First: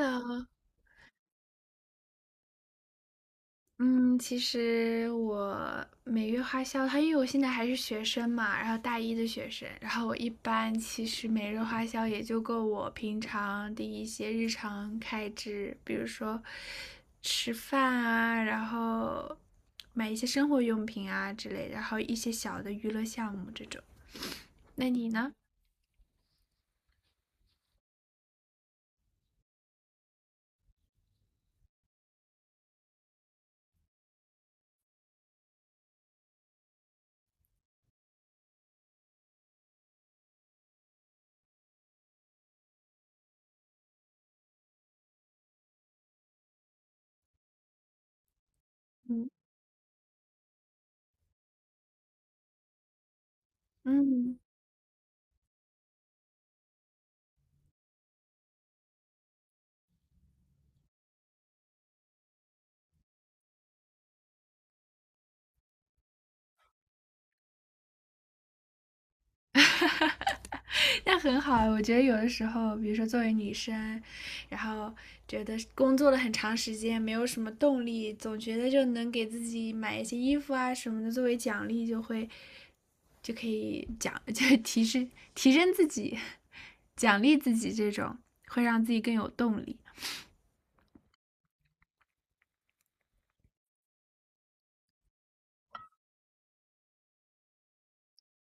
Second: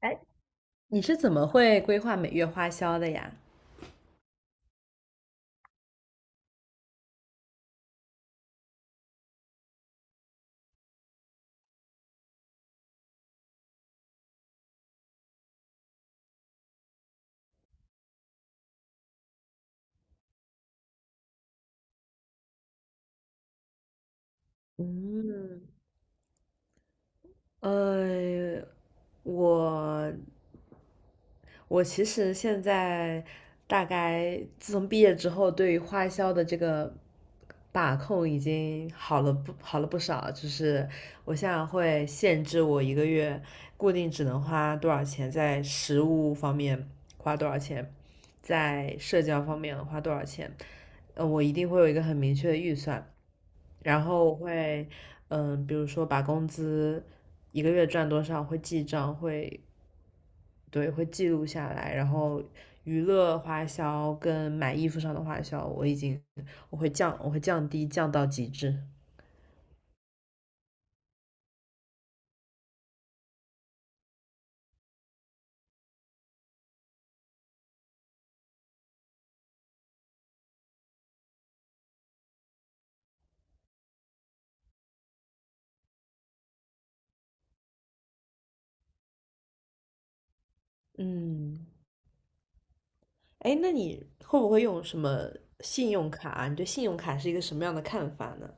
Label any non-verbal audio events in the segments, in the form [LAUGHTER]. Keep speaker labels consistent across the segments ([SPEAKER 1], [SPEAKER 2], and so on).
[SPEAKER 1] 哎，你是怎么会规划每月花销的呀？
[SPEAKER 2] 嗯，其实我每月花销，它因为我现在还是学生嘛，然后大一的学生，然后我一般其实每日花销也就够我平常的一些日常开支，比如说吃饭啊，然后买一些生活用品啊之类的，然后一些小的娱乐项目这种。那你呢？
[SPEAKER 1] 嗯，呃，我我其实现在大概自从毕业之后，对于花销的这个把控已经好了不少。就是我现在会限制我一个月固定只能花多少钱，在食物方面花多少钱，在社
[SPEAKER 2] 嗯
[SPEAKER 1] 交方面花多少钱。呃，我一定会有一个很明确的预算。然后我
[SPEAKER 2] 嗯。
[SPEAKER 1] 会，嗯，比如说把工资一个月赚多少会记账，会，对，会记录下来。然后娱乐花销跟买衣服上的花销，我会降低，降到极致。
[SPEAKER 2] [LAUGHS] 那很好啊，我觉得有的时候，比如说作为女生，然后觉得工作了很长时间，没有什么动力，总觉得就能给自己买一些衣服啊什么的作为奖励，就会就可以奖，就提升自己，奖励自己，这种会让自己更有动力。
[SPEAKER 1] 嗯，哎，那你会不会用什么信用卡啊？你对信用卡是一个什么样的看法呢？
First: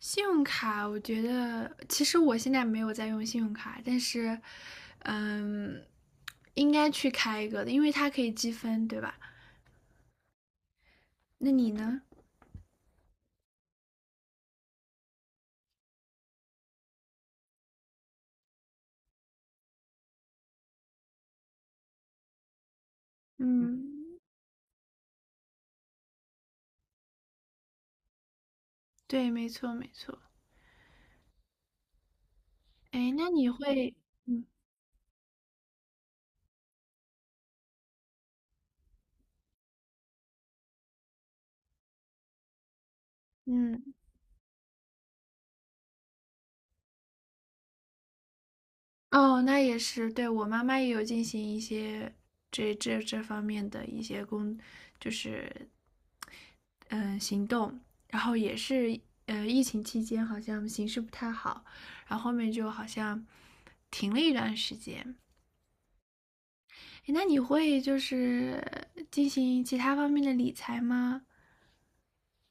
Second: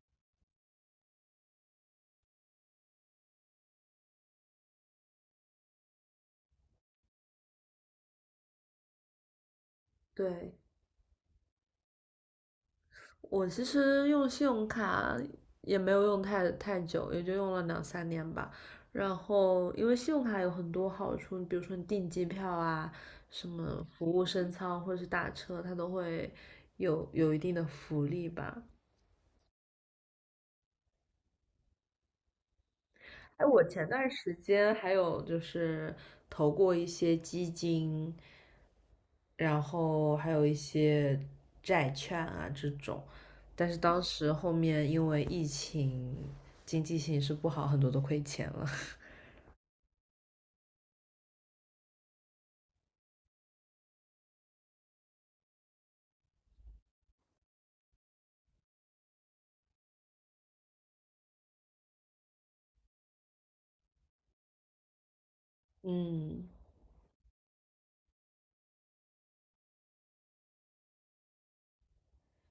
[SPEAKER 2] 信用卡，我觉得其实我现在没有在用信用卡，但是，嗯，应该去开一个的，因为它可以积分，对吧？
[SPEAKER 1] 对，
[SPEAKER 2] 那你呢？
[SPEAKER 1] 我其实用信用卡也没有用太久，也就用了2、3年吧。然后，因为信用卡有很多好处，比如说你订机票啊，什么服
[SPEAKER 2] 嗯，
[SPEAKER 1] 务升舱或者是打车，它都会有一定的福利吧。
[SPEAKER 2] 对，没错，没错。哎，那
[SPEAKER 1] 哎，
[SPEAKER 2] 你
[SPEAKER 1] 我前
[SPEAKER 2] 会，
[SPEAKER 1] 段时
[SPEAKER 2] 嗯
[SPEAKER 1] 间还有就是投过一些基金，然后还有一些债券啊这种，但是
[SPEAKER 2] 嗯，
[SPEAKER 1] 当时后面因为疫情，经济形势不好，很多都亏钱了。
[SPEAKER 2] 哦，那也是，对，我妈妈也有进行一些这方面的一些工，就是行动，然后也是疫情期间好像形势不太好，然后后面就好像停了一段时间。
[SPEAKER 1] [LAUGHS] 嗯，
[SPEAKER 2] 哎，那你会就是进行其他方面的理财吗？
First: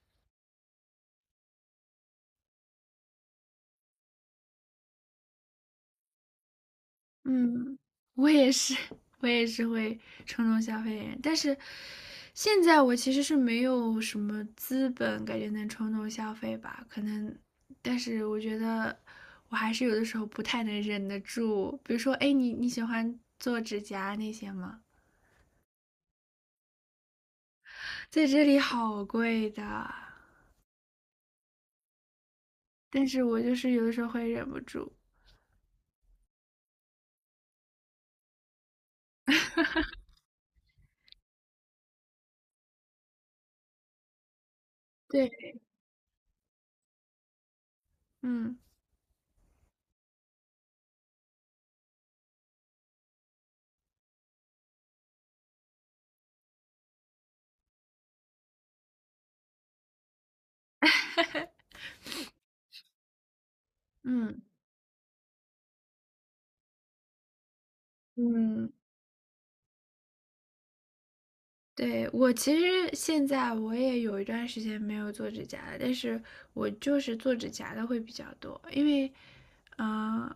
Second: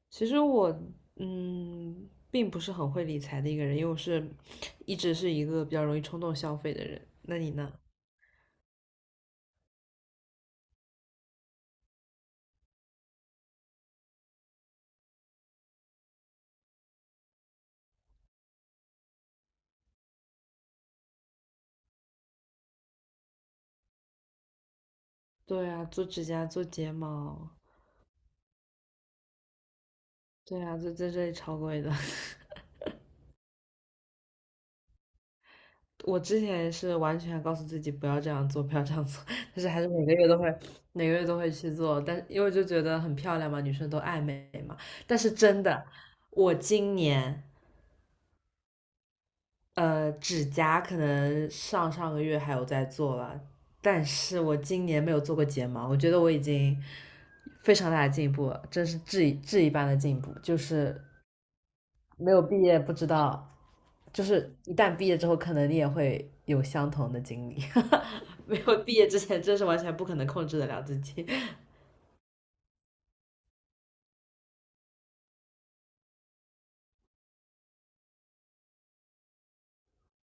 [SPEAKER 1] 其实我嗯并不是很会理财的一个人，因为我是一直是一个比较容易冲动消费的人。那你呢？
[SPEAKER 2] 嗯，我也是，[LAUGHS] 我也是会冲动消费的人，但是现在我其实是没有什么资本，感觉能冲动消费吧，可能，但是我觉得我还是有的时候不太能忍得住，比如说，哎，你喜欢做指甲那些吗？
[SPEAKER 1] 对啊，做指甲、做睫毛，
[SPEAKER 2] 在这里好贵的，
[SPEAKER 1] 对啊，就在这里超贵的。[LAUGHS]
[SPEAKER 2] 但是我就是有的时候会忍不住，
[SPEAKER 1] 我之前也是完全告诉自己不要这样做，不要这样做，[LAUGHS] 但是还是每个月都会，每个月都会去做。但因为就觉得很漂亮嘛，女生都爱美嘛。但是
[SPEAKER 2] 对，
[SPEAKER 1] 真的，我今年
[SPEAKER 2] 嗯
[SPEAKER 1] 呃指甲可能上上个月还有在做了，但是我今年没有做过睫毛，我觉得我已经非常大的进步了，真是质一般的进步。就是没有毕业不知道，就
[SPEAKER 2] 嗯
[SPEAKER 1] 是一旦毕业之后，可能你也会有相同的经历。[LAUGHS] 没
[SPEAKER 2] 嗯。
[SPEAKER 1] 有毕业之前，真是完全不可能控制得了自己。
[SPEAKER 2] 对，我其实现在我也有一段时间没有做指甲了，但是我就是做指甲的会比较多，因为，嗯、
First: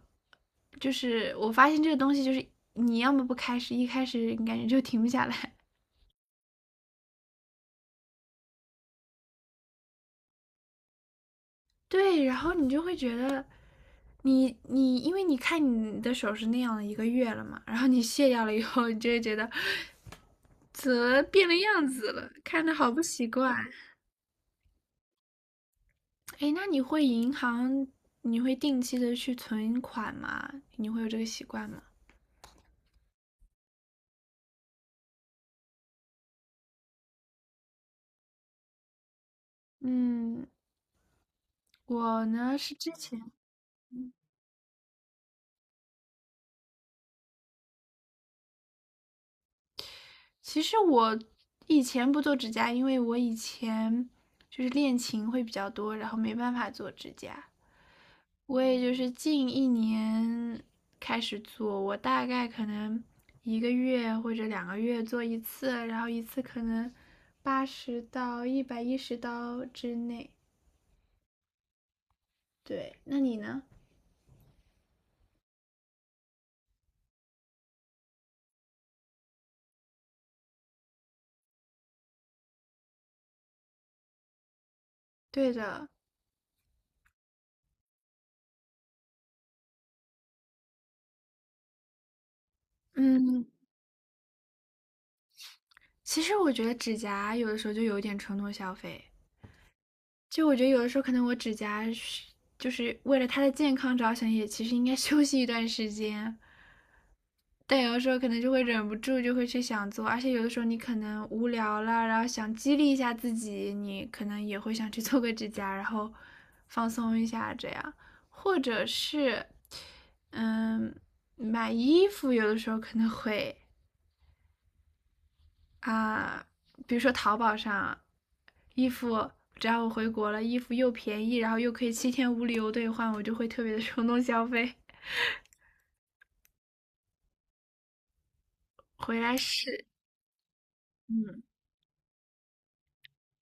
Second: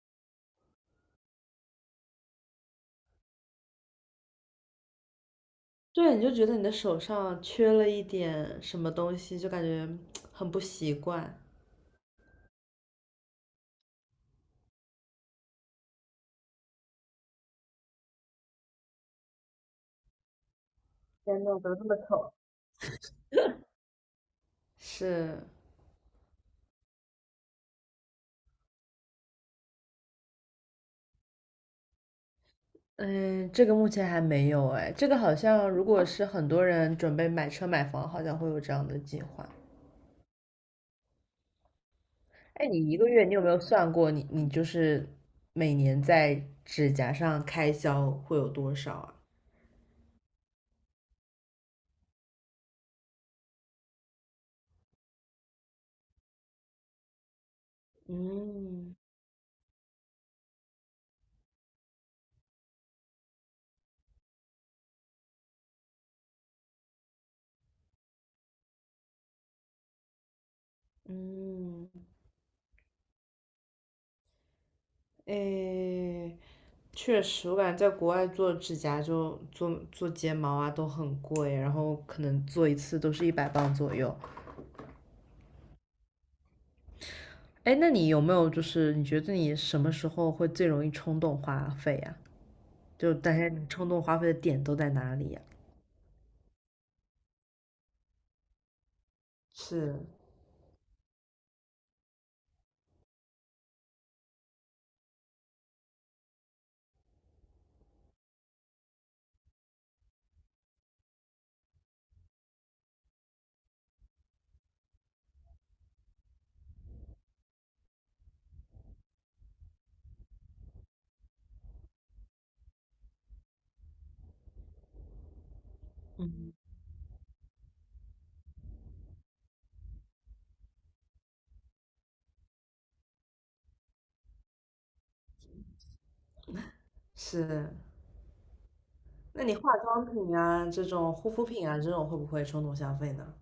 [SPEAKER 2] 就是我发现这个东西，就是你要么不开始，一开始你感觉就停不下来，
[SPEAKER 1] [LAUGHS] 对，你就觉得你的手上缺了一点什么东西，就感觉很不习惯。
[SPEAKER 2] [LAUGHS] 对，然后你就会觉得因为你看你的手是那样的一个月了嘛，然后你卸掉了以后，你就会觉得 [LAUGHS] 怎么
[SPEAKER 1] 天
[SPEAKER 2] 变
[SPEAKER 1] 呐，
[SPEAKER 2] 了
[SPEAKER 1] 怎么这
[SPEAKER 2] 样
[SPEAKER 1] 么
[SPEAKER 2] 子了，
[SPEAKER 1] 丑？
[SPEAKER 2] 看着好不习惯。
[SPEAKER 1] 是，
[SPEAKER 2] 哎，那你会银行，你会定期的去存款吗？你会有这个习惯吗？
[SPEAKER 1] 嗯，这个目前还没有哎，这个好像如果是很多人准备买车买房，好像会有这样的计划。
[SPEAKER 2] 嗯，我呢
[SPEAKER 1] 哎，
[SPEAKER 2] 是
[SPEAKER 1] 你
[SPEAKER 2] 之
[SPEAKER 1] 一个月
[SPEAKER 2] 前，
[SPEAKER 1] 你有没有算过你就是每年在指甲上开销会有多少啊？
[SPEAKER 2] 其实我以前不做指甲，因为我以前就是练琴会比较多，然后没办法做指甲。我也就
[SPEAKER 1] 嗯
[SPEAKER 2] 是近1年开始做，我大概可能一个月或者2个月做一次，然后一次可能80到110刀之内。
[SPEAKER 1] 嗯，
[SPEAKER 2] 对，那你呢？
[SPEAKER 1] 哎，确实，我感觉在国外做指甲就做做睫毛啊都很贵，然后可能做一次都是100磅左右。
[SPEAKER 2] 对的。
[SPEAKER 1] 哎，那你有没有就是你觉得你什么时候会最容易冲动花费呀、就大
[SPEAKER 2] 嗯，
[SPEAKER 1] 家你冲动花费的点都在哪里呀、
[SPEAKER 2] 其实我觉得指甲有的时候就有一点冲动消费，
[SPEAKER 1] 是
[SPEAKER 2] 就我觉得有的时候可能我指甲是就是为了它的健康着想，也其实应该 [LAUGHS] 休息一段时间，但有的时候可能就会忍不住就会去想做，而且有的时候你可能无聊了，然后想激励一下自己，你可能也会想去做个指甲，然后放松一下这样，或者是嗯买衣服，有的时候可能会。啊，比如说淘宝上，衣服只要我回国了，衣服又便宜，然后又可以7天无理由兑换，我就会特别的冲动消费。
[SPEAKER 1] 是，
[SPEAKER 2] 回来
[SPEAKER 1] 那你化
[SPEAKER 2] 试，
[SPEAKER 1] 妆品啊这种护
[SPEAKER 2] 嗯，
[SPEAKER 1] 肤品啊这种会不会冲动消费呢？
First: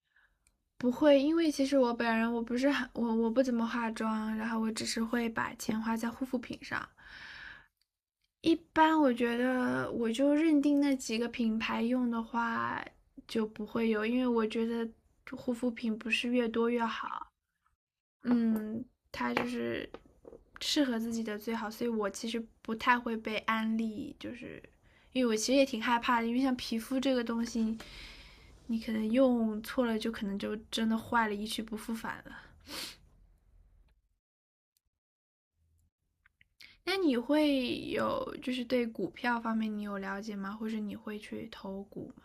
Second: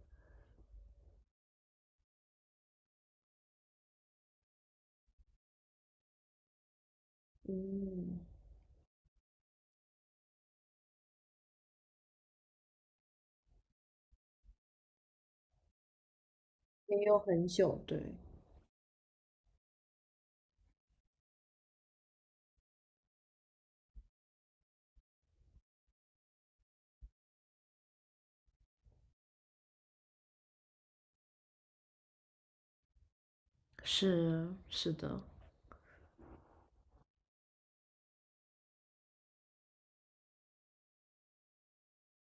[SPEAKER 2] 不会，因为其实我本人我不是很我不怎么化妆，然后我只是会把钱花在护肤品上。
[SPEAKER 1] 嗯，
[SPEAKER 2] 一般我觉得我就认定那几个品牌用的话就不会有，因为我觉得护肤品不是越多越
[SPEAKER 1] 也有
[SPEAKER 2] 好。
[SPEAKER 1] 很久，对，
[SPEAKER 2] 嗯，他就是适合自己的最好，所以我其实不太会被安利，就是因为我其实也挺害怕的，因为像皮肤这个东西，你可能用错了，就可能就真的坏了，一去不复返了。
[SPEAKER 1] 是是的。
[SPEAKER 2] 那你会有就是对股票方面你有了解吗？或者你会去投股吗？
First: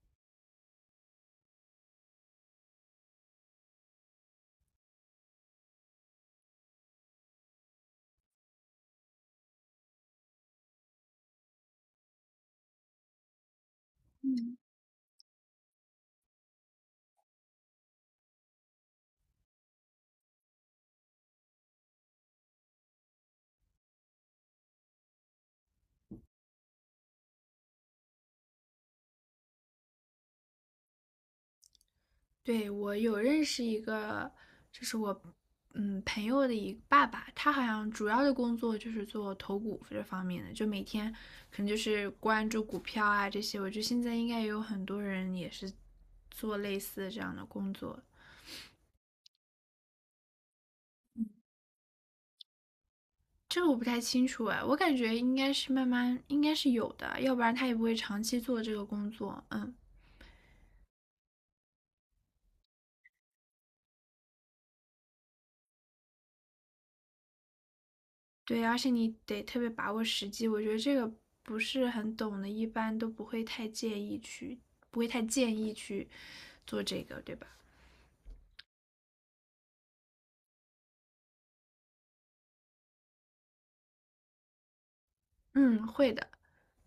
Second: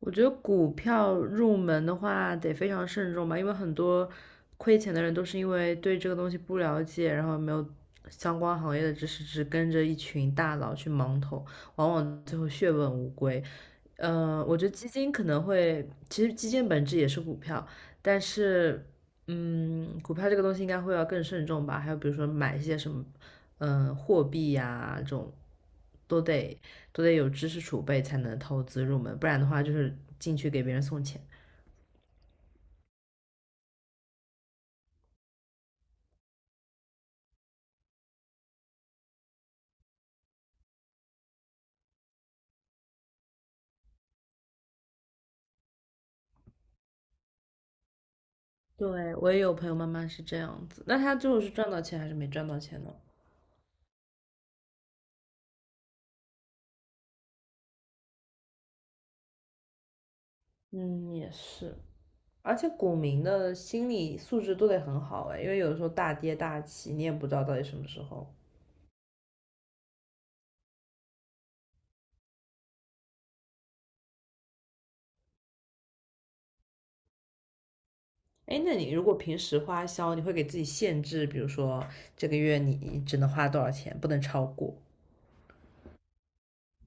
[SPEAKER 1] 我觉得股票入门的话得非常慎重吧，因为很多亏钱的人都是因为对这个东西不了解，然后没有相关行业的知识，只跟着一群大佬去盲投，往往最后血本无归。呃，我觉得基金可能会，其实基金本质也是股票，但是，嗯，股票这个东西应该会要更慎重吧。还有比如说买一些什么，嗯，货币呀、这种，都得都得有知识储备才能投资入门，不然的话就是进去给别人送钱。
[SPEAKER 2] 对，我有认识一个，就是我朋友的一个爸爸，他好像主要的工作就是做投股这方面的，就每天可能就是关注股票啊这些。我觉得现在应该也有很多人也是做类似的这样的工作，
[SPEAKER 1] 对，我也有朋友妈妈是这样子，那她最后是赚到钱还是没赚到钱呢？
[SPEAKER 2] 这个我不太清楚哎，我感觉应该是慢慢应该是有的，要不然他也不会长期做这个工作。嗯，
[SPEAKER 1] 嗯，也是，而且股民的心理素质都得很好哎，因为有的时候大跌大起，你也不知道到底什么时候。
[SPEAKER 2] 对，而且你得特别把握时机，我觉得这个不是很懂的，一般都不会太介意去，不会太建议去做这个，对吧？
[SPEAKER 1] 哎，那你如果平时花销，你会给自己限制，比如说这个月你只能花多少钱，不能超过。
[SPEAKER 2] 嗯，会的，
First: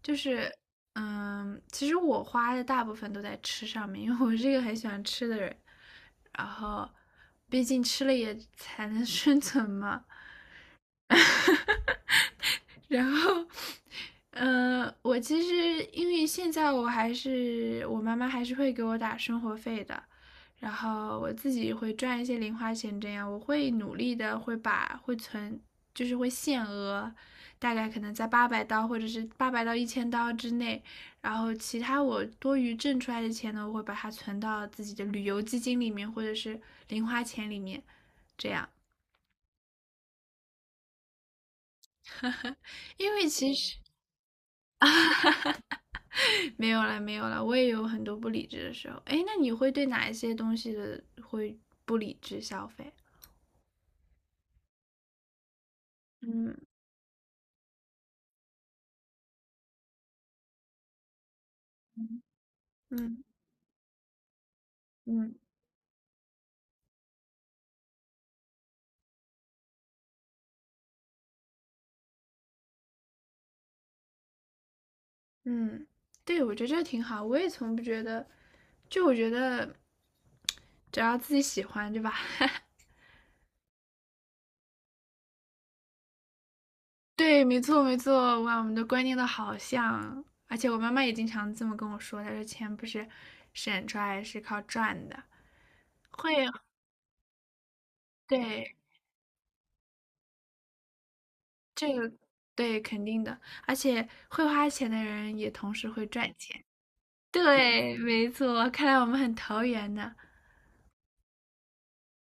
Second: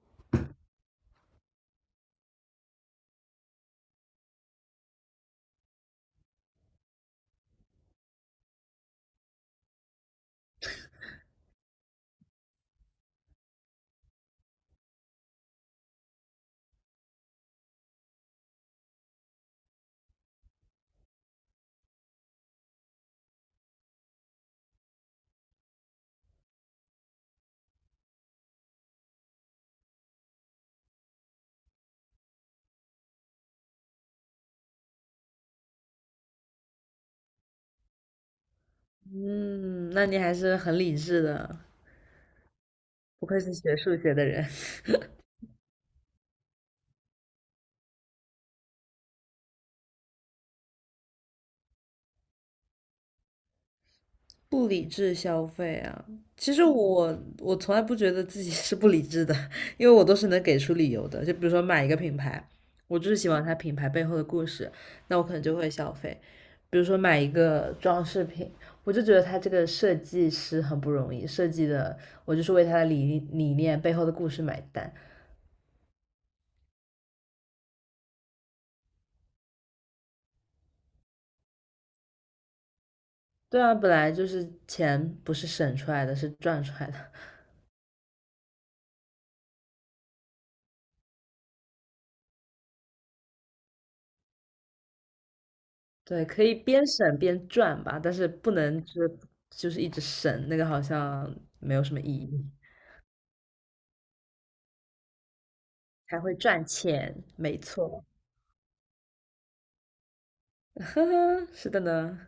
[SPEAKER 2] 就是，其实我花的大部分都在吃上面，因为我是一个很喜欢吃的人，然后，毕竟吃了也才能 [LAUGHS] 生存嘛，然后，我其实因为现在我妈妈还是会给我打生活费的，然后我自己会赚一些零花钱，这样我会努力的会把会存，就是会限额，大概可能在800刀或者是800到1000刀之内，然后其他我多余挣出来的钱呢，我会把它存到自己的旅游基金里面或者是零花钱里面，这样，
[SPEAKER 1] 嗯，那你还是很理智的，
[SPEAKER 2] [LAUGHS] 因
[SPEAKER 1] 不
[SPEAKER 2] 为
[SPEAKER 1] 愧
[SPEAKER 2] 其
[SPEAKER 1] 是
[SPEAKER 2] 实。
[SPEAKER 1] 学数学的人。
[SPEAKER 2] 没有啦，没有啦，我也有很多不理智的时候。哎，那你会对哪一些东西的会不理智消费？
[SPEAKER 1] 不理智消费啊，其
[SPEAKER 2] 嗯
[SPEAKER 1] 实我从来不觉得自己是不理智的，[LAUGHS] 因为我都是能给出理由的。就比如说买一个品牌，我就是
[SPEAKER 2] 嗯
[SPEAKER 1] 喜欢它品牌背后的故事，那我可
[SPEAKER 2] 嗯
[SPEAKER 1] 能就会消费。比如说买一个装饰品，我就觉得它这个设计师很不容易，设计的我就是为它的理念背后的故事买单。
[SPEAKER 2] 嗯，对，我觉得这挺好。我也从不觉得，就我觉得只要自己喜欢，对吧？[LAUGHS]
[SPEAKER 1] 对啊，本来就是钱不是省出来的，是赚出来的。
[SPEAKER 2] 对，没错没错，哇，我们的观念都好像，而且我妈妈也经常这么跟我说，她说钱不是省出来，是靠赚的，
[SPEAKER 1] 对，
[SPEAKER 2] 会，
[SPEAKER 1] 可以边省边赚吧，但是不
[SPEAKER 2] 对，
[SPEAKER 1] 能就是一直省，那个好像没有
[SPEAKER 2] 这
[SPEAKER 1] 什么意
[SPEAKER 2] 个
[SPEAKER 1] 义，
[SPEAKER 2] 对，肯定的，而且会花钱的人也同时会
[SPEAKER 1] 还
[SPEAKER 2] 赚
[SPEAKER 1] 会
[SPEAKER 2] 钱。
[SPEAKER 1] 赚钱，没
[SPEAKER 2] 对，
[SPEAKER 1] 错，
[SPEAKER 2] 没错，看来我们很投缘呢。
[SPEAKER 1] [LAUGHS] 呵呵，是的呢。